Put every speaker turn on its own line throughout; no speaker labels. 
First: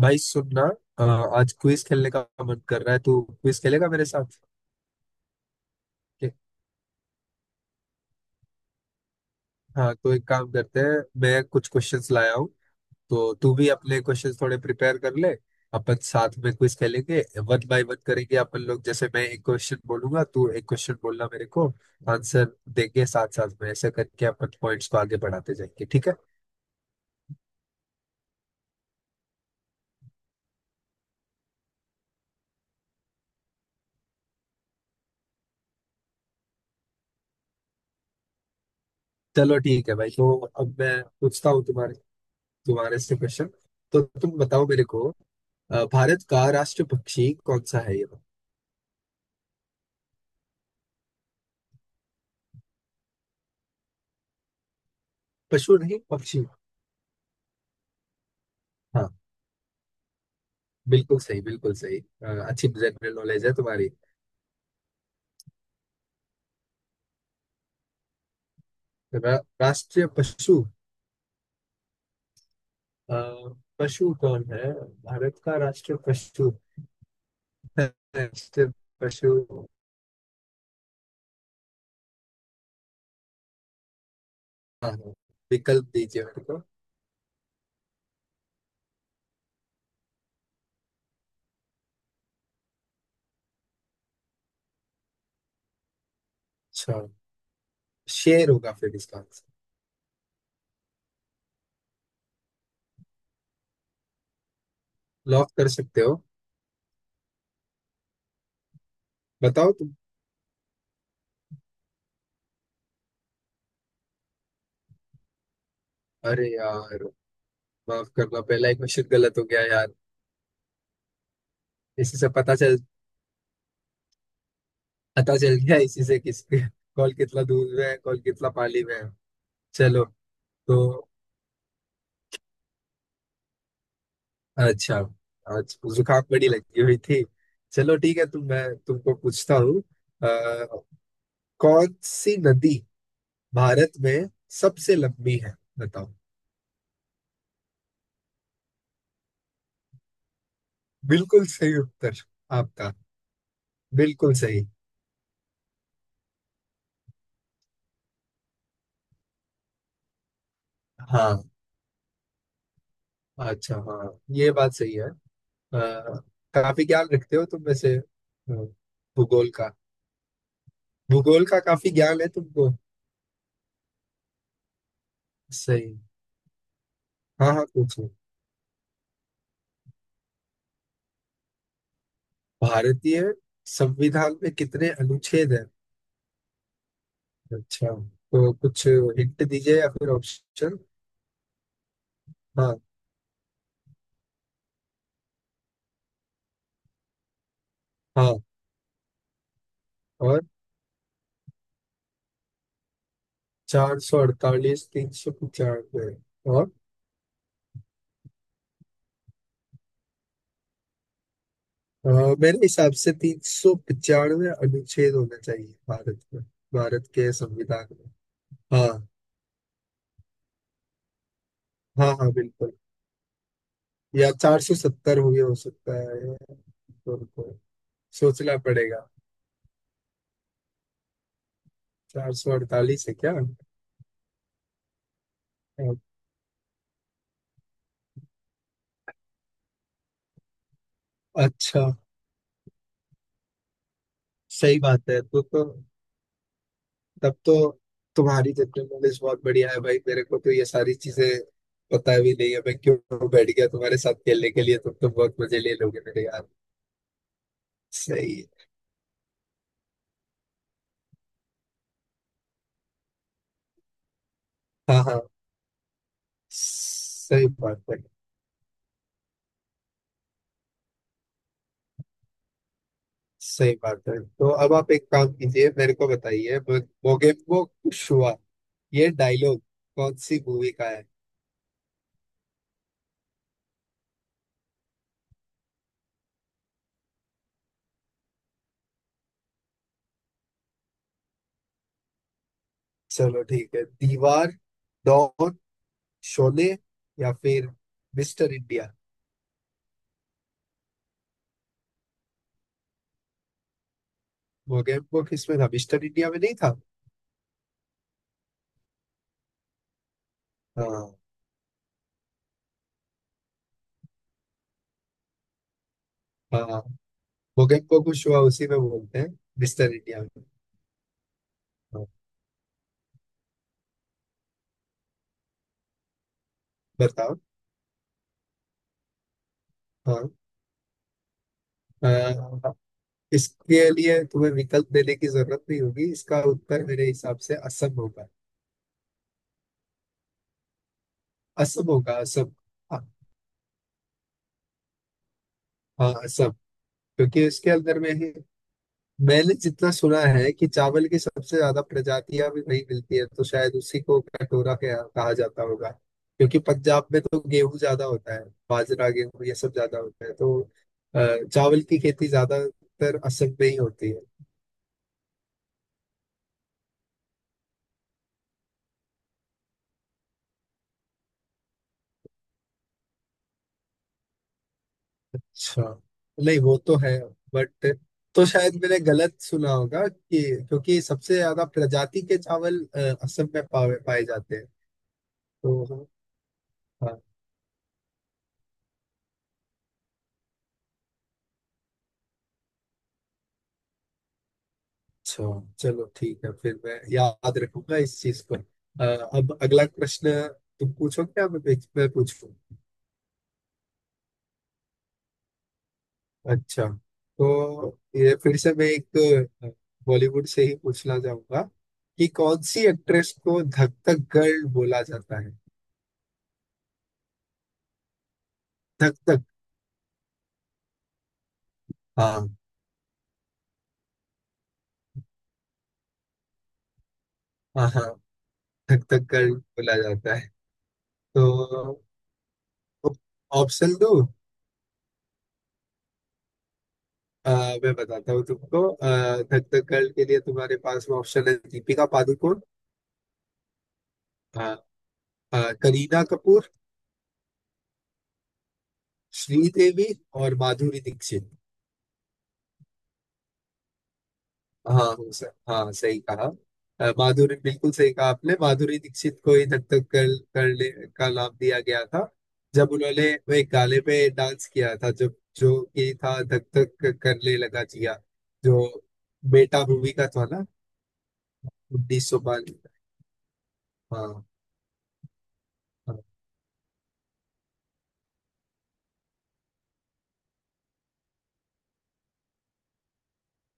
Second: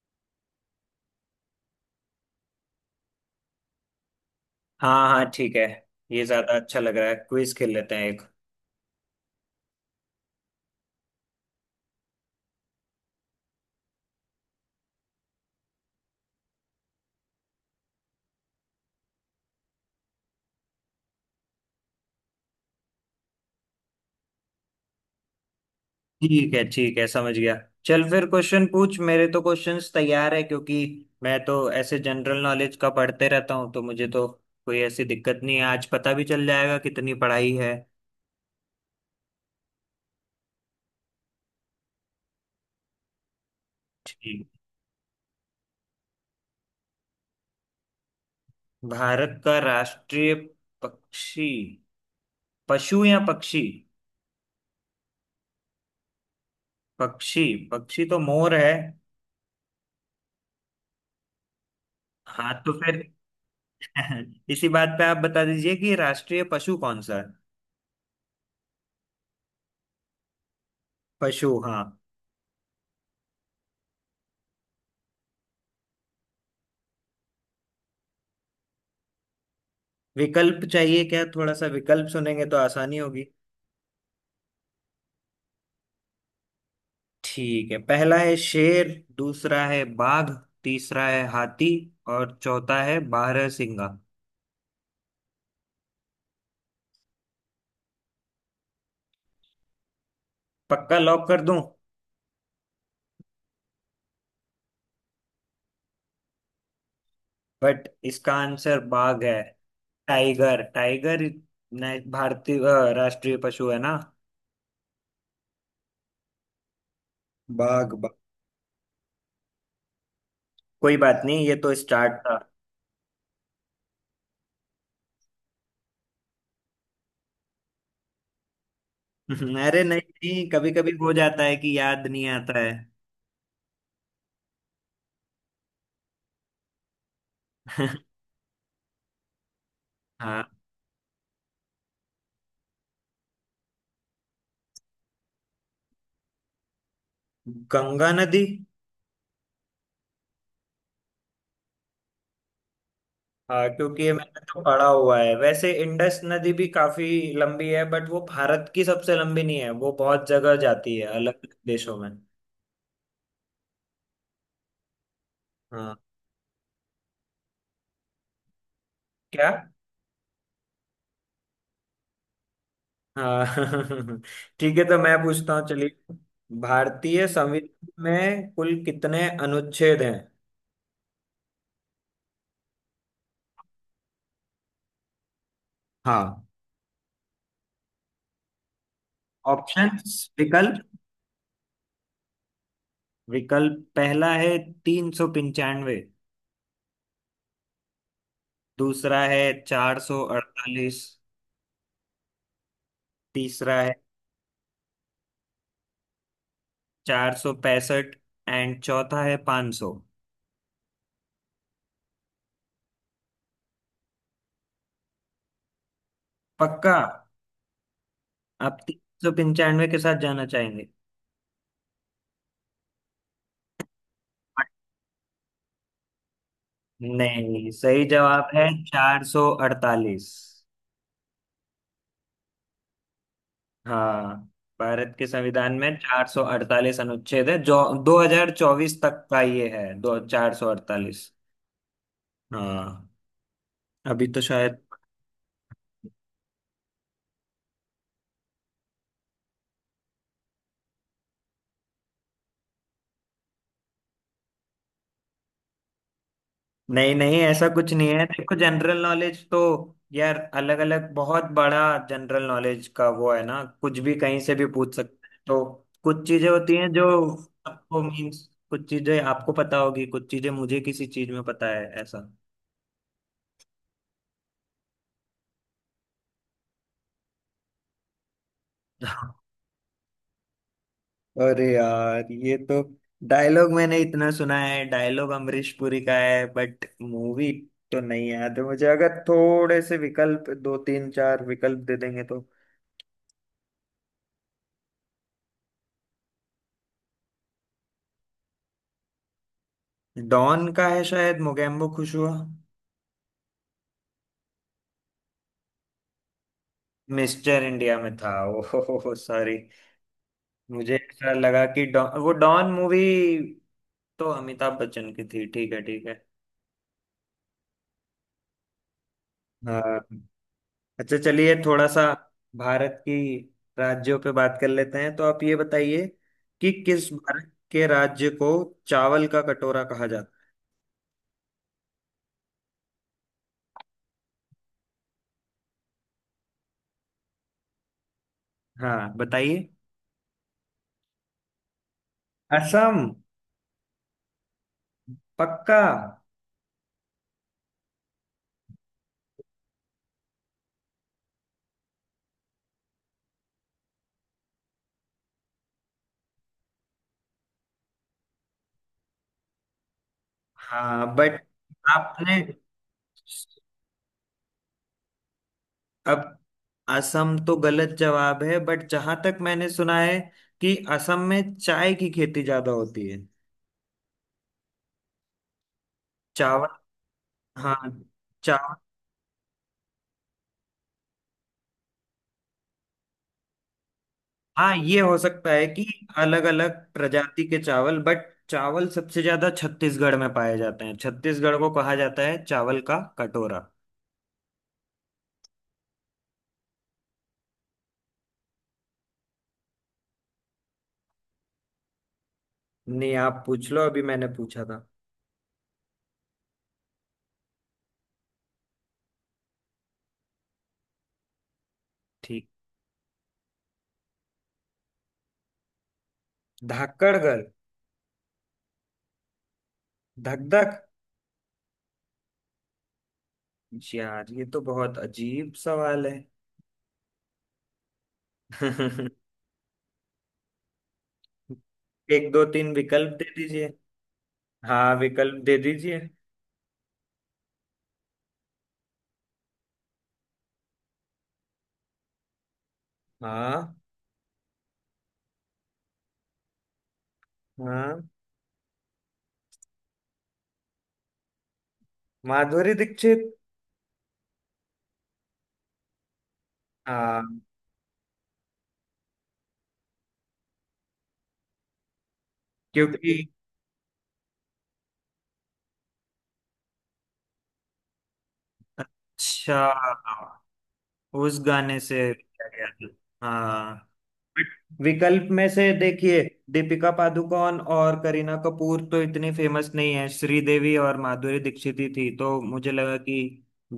भाई सुनना। अ, आज क्विज खेलने का मन कर रहा है। तू क्विज खेलेगा मेरे साथ?
हाँ हाँ, ठीक है। ये
के-
ज्यादा अच्छा लग रहा है, क्विज खेल लेते हैं एक।
हाँ, तो एक काम करते हैं, मैं कुछ क्वेश्चंस लाया हूँ, तो तू भी अपने क्वेश्चंस थोड़े प्रिपेयर कर ले। अपन साथ में क्विज खेलेंगे, वन बाय वन करेंगे अपन लोग। जैसे मैं एक क्वेश्चन बोलूंगा, तू एक क्वेश्चन बोलना मेरे को, आंसर देंगे साथ साथ में, ऐसे करके अपन पॉइंट्स को आगे बढ़ाते जाएंगे। ठीक है।
ठीक है ठीक है, समझ गया। चल फिर क्वेश्चन पूछ, मेरे तो क्वेश्चंस तैयार है क्योंकि मैं तो ऐसे जनरल नॉलेज का पढ़ते रहता हूँ, तो मुझे तो कोई ऐसी दिक्कत नहीं है। आज पता भी चल जाएगा कितनी पढ़ाई है।
चलो ठीक है भाई। तो अब मैं पूछता हूँ तुम्हारे तुम्हारे से क्वेश्चन, तो तुम
ठीक।
बताओ मेरे को। भारत का राष्ट्र पक्षी कौन सा है ये?
भारत का राष्ट्रीय पक्षी पशु या पक्षी?
पशु नहीं, पक्षी।
पक्षी। पक्षी तो मोर है।
हाँ, बिल्कुल सही, बिल्कुल सही।
हाँ
अच्छी
तो फिर
जनरल नॉलेज है तुम्हारी।
इसी बात पे आप बता दीजिए कि राष्ट्रीय पशु कौन सा है।
रा, राष्ट्रीय पशु।
पशु हाँ।
अ, पशु कौन है, भारत का राष्ट्रीय पशु? राष्ट्रीय पशु।
विकल्प चाहिए क्या? थोड़ा सा विकल्प सुनेंगे तो आसानी होगी।
हाँ, हाँ, विकल्प दीजिए मेरे को।
ठीक है, पहला है शेर। दूसरा है बाघ। तीसरा है हाथी। और चौथा है बारहसिंगा।
अच्छा, शेर होगा फिर इसका आंसर।
पक्का लॉक कर दूं?
लॉक कर सकते हो।
बट इसका आंसर बाघ है।
बताओ तुम।
टाइगर टाइगर भारतीय राष्ट्रीय पशु है ना।
अरे यार,
बाघ
माफ
बाघ।
करना, पहला एक क्वेश्चन गलत हो गया यार।
कोई बात नहीं, ये तो स्टार्ट
इसी से
था।
पता चल गया इसी से किस कॉल कितना दूर में है, कॉल कितना पाली में है।
अरे नहीं
चलो,
नहीं, कभी
तो
कभी हो जाता है कि याद नहीं आता है।
अच्छा, आज जुकाम बड़ी लगी हुई थी। चलो ठीक है तुम मैं तुमको पूछता हूँ।
हाँ।
कौन सी नदी भारत में सबसे लंबी है, बताओ?
गंगा नदी।
बिल्कुल सही उत्तर आपका।
हाँ, क्योंकि ये
बिल्कुल
मैंने तो
सही।
पढ़ा हुआ है। वैसे इंडस नदी भी काफी लंबी है बट वो भारत की सबसे लंबी नहीं है, वो बहुत जगह जाती है अलग
हाँ,
अलग देशों में।
अच्छा, हाँ ये बात सही है।
हाँ।
काफी ज्ञान रखते हो तुम वैसे।
क्या?
भूगोल का भूगोल का काफी ज्ञान है तुमको।
हाँ। ठीक है तो मैं पूछता हूँ,
सही।
चलिए। भारतीय
हाँ हाँ,
संविधान
पूछो।
में कुल कितने अनुच्छेद हैं?
भारतीय संविधान में कितने अनुच्छेद हैं?
हाँ।
अच्छा, तो कुछ हिंट दीजिए या फिर
ऑप्शंस
ऑप्शन।
विकल्प।
हाँ।
विकल्प पहला है तीन सौ पंचानवे।
हाँ
दूसरा है चार सौ
और
अड़तालीस। तीसरा है
448, 395 और।
चार सौ पैंसठ। एंड चौथा है पांच सौ।
अ, मेरे हिसाब से 395 अनुच्छेद होना चाहिए भारत में,
पक्का?
भारत के संविधान में।
आप तीन
हाँ,
सौ पंचानवे के साथ जाना चाहेंगे?
हाँ, हाँ बिल्कुल। या 470 भी हो सकता है, या तो
नहीं, सही जवाब
सोचना
है
पड़ेगा।
448।
448 है क्या?
हाँ, भारत के संविधान
अ,
में 448 अनुच्छेद है जो 2024 तक का ये है। दो 448।
अच्छा,
हाँ, अभी तो शायद।
सही बात है। तो तब तो तुम्हारी जनरल नॉलेज बहुत बढ़िया है भाई। मेरे को तो ये सारी चीजें पता भी नहीं है, मैं क्यों बैठ गया तुम्हारे साथ खेलने के लिए, तुम तो बहुत मजे ले लोगे मेरे यार।
नहीं नहीं, ऐसा कुछ नहीं है।
सही
देखो,
है।
जनरल नॉलेज तो यार अलग अलग बहुत बड़ा जनरल नॉलेज का वो है ना, कुछ भी कहीं से भी पूछ
हाँ हाँ,
सकते हैं। तो कुछ चीजें होती हैं जो
सही बात है।
आपको मीन्स कुछ चीजें आपको पता होगी, कुछ चीजें मुझे, किसी चीज में पता है ऐसा।
सही बात है। तो अब आप एक काम कीजिए, मेरे को बताइए, मोगेम्बो खुश हुआ, ये डायलॉग कौन सी मूवी का है?
अरे यार, ये तो डायलॉग मैंने इतना सुना है। डायलॉग अमरीश पुरी का है बट मूवी तो नहीं याद है मुझे। अगर थोड़े से विकल्प, दो तीन चार विकल्प दे देंगे तो।
चलो ठीक है। दीवार, डॉन, शोले या फिर मिस्टर इंडिया?
डॉन का है शायद मोगेम्बो खुश हुआ।
मोगेम्बो किसमें था? मिस्टर इंडिया में नहीं था?
मिस्टर इंडिया में था। ओहो सॉरी, मुझे
हाँ,
ऐसा लगा कि डॉन, वो डॉन मूवी तो अमिताभ बच्चन की थी। ठीक है ठीक है।
हाँ, भूकंप को कुशवा उसी में बोलते हैं, मिस्टर
हाँ।
इंडिया में।
अच्छा चलिए, थोड़ा सा
हाँ।
भारत की राज्यों पे बात कर लेते हैं। तो आप ये बताइए कि किस
बताओ।
भारत के राज्य को चावल का कटोरा कहा
हाँ।
जाता
अ, इसके लिए तुम्हें विकल्प देने की जरूरत नहीं होगी, इसका उत्तर मेरे हिसाब से असम होगा।
है। हाँ बताइए।
असम होगा, असम। हाँ।
असम? पक्का?
हाँ, असम। क्योंकि इसके अंदर में ही मैंने जितना सुना है कि चावल की सबसे ज्यादा प्रजातियां भी वहीं मिलती है, तो शायद उसी को कटोरा कहा कहा जाता होगा। क्योंकि पंजाब में तो गेहूं ज्यादा होता है, बाजरा गेहूं ये सब ज्यादा होता है तो
हाँ बट
चावल की खेती
आपने
ज्यादातर असम में ही होती है।
अब, असम तो गलत जवाब है। बट जहां तक मैंने सुना है कि असम में चाय की खेती ज्यादा होती है।
अच्छा। नहीं
चावल।
वो तो है,
हाँ।
बट तो
चावल।
शायद मैंने गलत सुना होगा कि क्योंकि सबसे ज्यादा प्रजाति के चावल असम में पाए पाए जाते हैं
हाँ ये हो सकता है कि
तो।
अलग अलग
हाँ।
प्रजाति के चावल, बट चावल सबसे ज्यादा छत्तीसगढ़ में पाए जाते हैं। छत्तीसगढ़ को कहा जाता है चावल का कटोरा।
अच्छा, चलो ठीक है फिर मैं याद रखूंगा इस चीज को। अब अगला प्रश्न तुम पूछोगे या मैं पूछूं?
नहीं आप पूछ लो, अभी मैंने पूछा था।
अच्छा, तो ये फिर से मैं एक अ, बॉलीवुड से ही पूछना चाहूंगा कि
ठीक।
कौन सी एक्ट्रेस को धक धक गर्ल बोला जाता है?
धाकड़गढ़?
धक धक।
धक धक?
हाँ,
यार ये तो बहुत अजीब सवाल है।
हाँ, हाँ। थक थक कर बोला जाता है तो
एक दो तीन विकल्प दे दीजिए।
ऑप्शन दो।
हाँ विकल्प दे दीजिए।
मैं बताता हूँ तुमको। थक थक कर के लिए तुम्हारे पास में ऑप्शन है: दीपिका पादुकोण,
हाँ
अ, करीना कपूर,
हाँ।
श्रीदेवी और माधुरी दीक्षित।
माधुरी दीक्षित।
हाँ, हो सर, हाँ सही कहा।
हाँ
माधुरी, बिल्कुल सही कहा आपने, माधुरी दीक्षित को ही धक धक कर करने का नाम दिया गया था जब
क्योंकि।
उन्होंने वो एक गाने पे डांस किया था, जब जो कि था धक धक करने लगा जिया, जो
अच्छा।
बेटा मूवी का था ना,
उस गाने से
उन्नीस सौ
किया
हाँ।
गया था। हाँ। विकल्प में से देखिए,
हाँ,
दीपिका पादुकोण और करीना कपूर तो इतनी फेमस नहीं है, श्रीदेवी और माधुरी दीक्षित ही थी। तो मुझे लगा कि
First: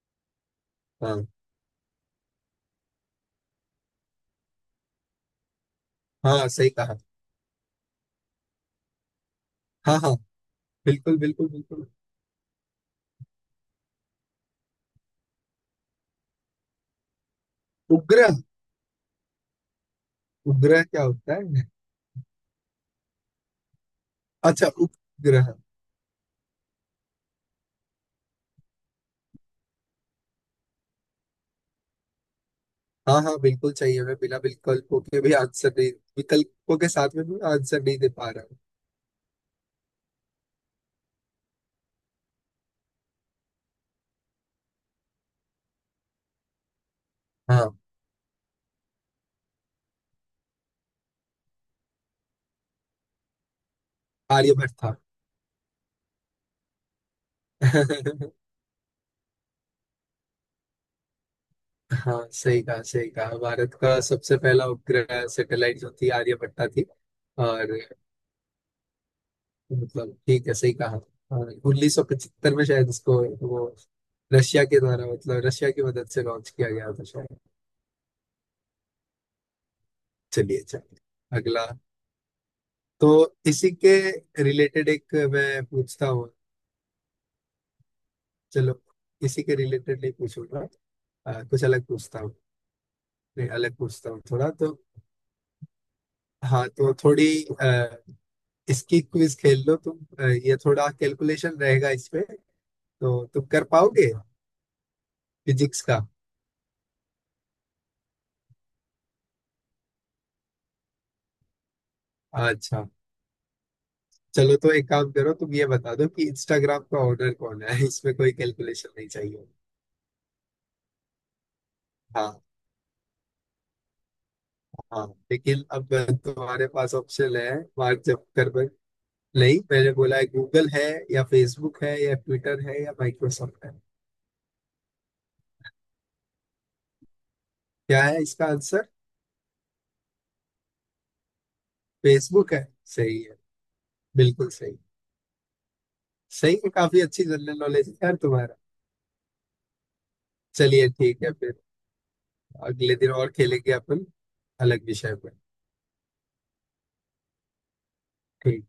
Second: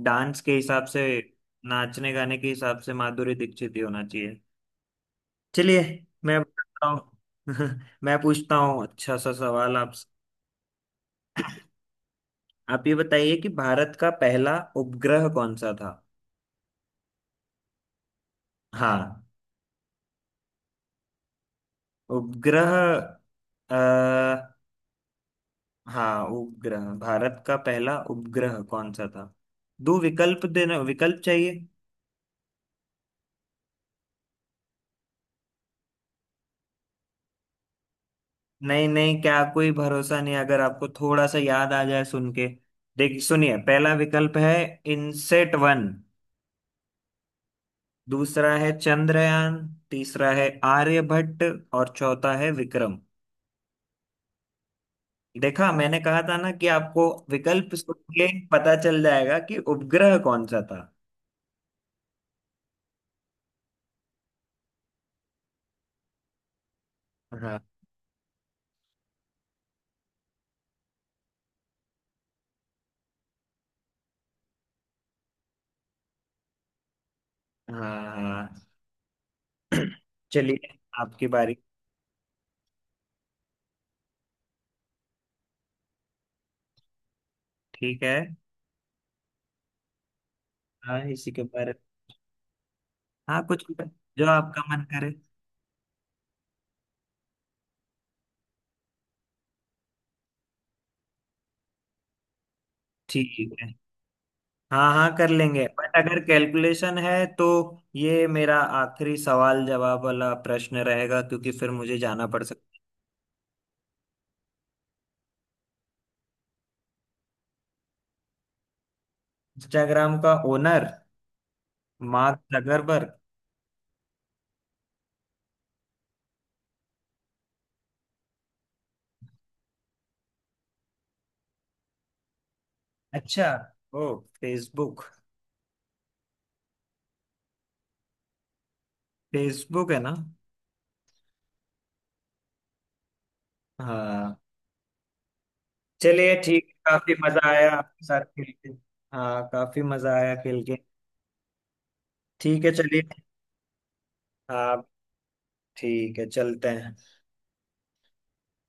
डांस के हिसाब से,
हाँ,
नाचने गाने के हिसाब से माधुरी दीक्षित ही होना चाहिए। चलिए, मैं
हाँ सही
बताता
कहा।
हूँ। मैं पूछता हूँ अच्छा सा सवाल आप।
हाँ हाँ, बिल्कुल, बिल्कुल, बिल्कुल।
आप ये बताइए कि भारत का पहला उपग्रह कौन सा था।
उपग्रह?
हाँ।
उपग्रह क्या होता है?
उपग्रह, आ,
अच्छा, उपग्रह।
हाँ उपग्रह। भारत का पहला उपग्रह कौन सा था? दो विकल्प देना, विकल्प चाहिए?
हाँ हाँ बिल्कुल चाहिए, मैं बिना विकल्पों के भी आंसर नहीं, विकल्पों के साथ में भी आंसर नहीं दे पा रहा हूँ।
नहीं नहीं, क्या कोई भरोसा नहीं? अगर आपको थोड़ा सा याद आ जाए सुन के। देख, सुनिए, पहला विकल्प है इनसेट वन।
हाँ।
दूसरा है चंद्रयान। तीसरा है आर्यभट्ट। और चौथा है विक्रम।
आर्यभट्ट था।
देखा, मैंने कहा था ना कि आपको विकल्प सुन के पता चल जाएगा कि उपग्रह कौन सा था।
हाँ, सही कहा, सही कहा। भारत का सबसे पहला उपग्रह सैटेलाइट जो थी, आर्यभट्ट थी।
हाँ।
और, मतलब, ठीक है सही कहा। हाँ, 1975 में शायद उसको वो रशिया के द्वारा, मतलब रशिया की मदद से लॉन्च किया गया था शायद।
हाँ हाँ।
चलिए।
चलिए,
अच्छा,
आपकी बारी।
अगला। तो इसी के रिलेटेड एक मैं पूछता हूँ।
ठीक है।
चलो, इसी के रिलेटेड नहीं पूछूंगा।
हाँ इसी के
कुछ
बारे में।
अलग पूछता हूँ।
हाँ,
नहीं,
कुछ
अलग
भी,
पूछता हूँ
जो
थोड़ा
आपका
तो।
मन करे।
हाँ, तो थोड़ी अ, इसकी क्विज खेल लो तुम। ये थोड़ा कैलकुलेशन रहेगा इसमें, तो
ठीक
तुम कर
है,
पाओगे?
हाँ हाँ कर लेंगे।
फिजिक्स
बट
का।
अगर कैलकुलेशन है तो ये मेरा आखिरी सवाल जवाब वाला प्रश्न रहेगा, क्योंकि फिर मुझे जाना पड़ सकता।
अच्छा, चलो तो एक काम करो, तुम ये बता दो कि इंस्टाग्राम का ओनर कौन है? इसमें कोई कैलकुलेशन नहीं चाहिए।
इंस्टाग्राम का ओनर मार्क
हाँ
जकरबर्ग।
हाँ। लेकिन अब तुम्हारे पास ऑप्शन है। मार्क जुकरबर्ग नहीं, मैंने बोला है गूगल है, या फेसबुक है, या ट्विटर है, या
अच्छा।
माइक्रोसॉफ्ट है?
ओ, फेसबुक।
क्या है इसका आंसर?
फेसबुक है ना।
फेसबुक है? सही है।
हाँ।
बिल्कुल सही।
चलिए
सही
ठीक
है,
है,
काफी
काफी
अच्छी
मजा
जनरल
आया
नॉलेज है
आपके
यार
साथ खेल
तुम्हारा।
के। हाँ, काफी मजा आया खेल के।
चलिए ठीक है फिर,
ठीक है
अगले
चलिए।
दिन और खेलेंगे अपन,
हाँ
अलग विषय पर।
ठीक है, चलते हैं।
ठीक।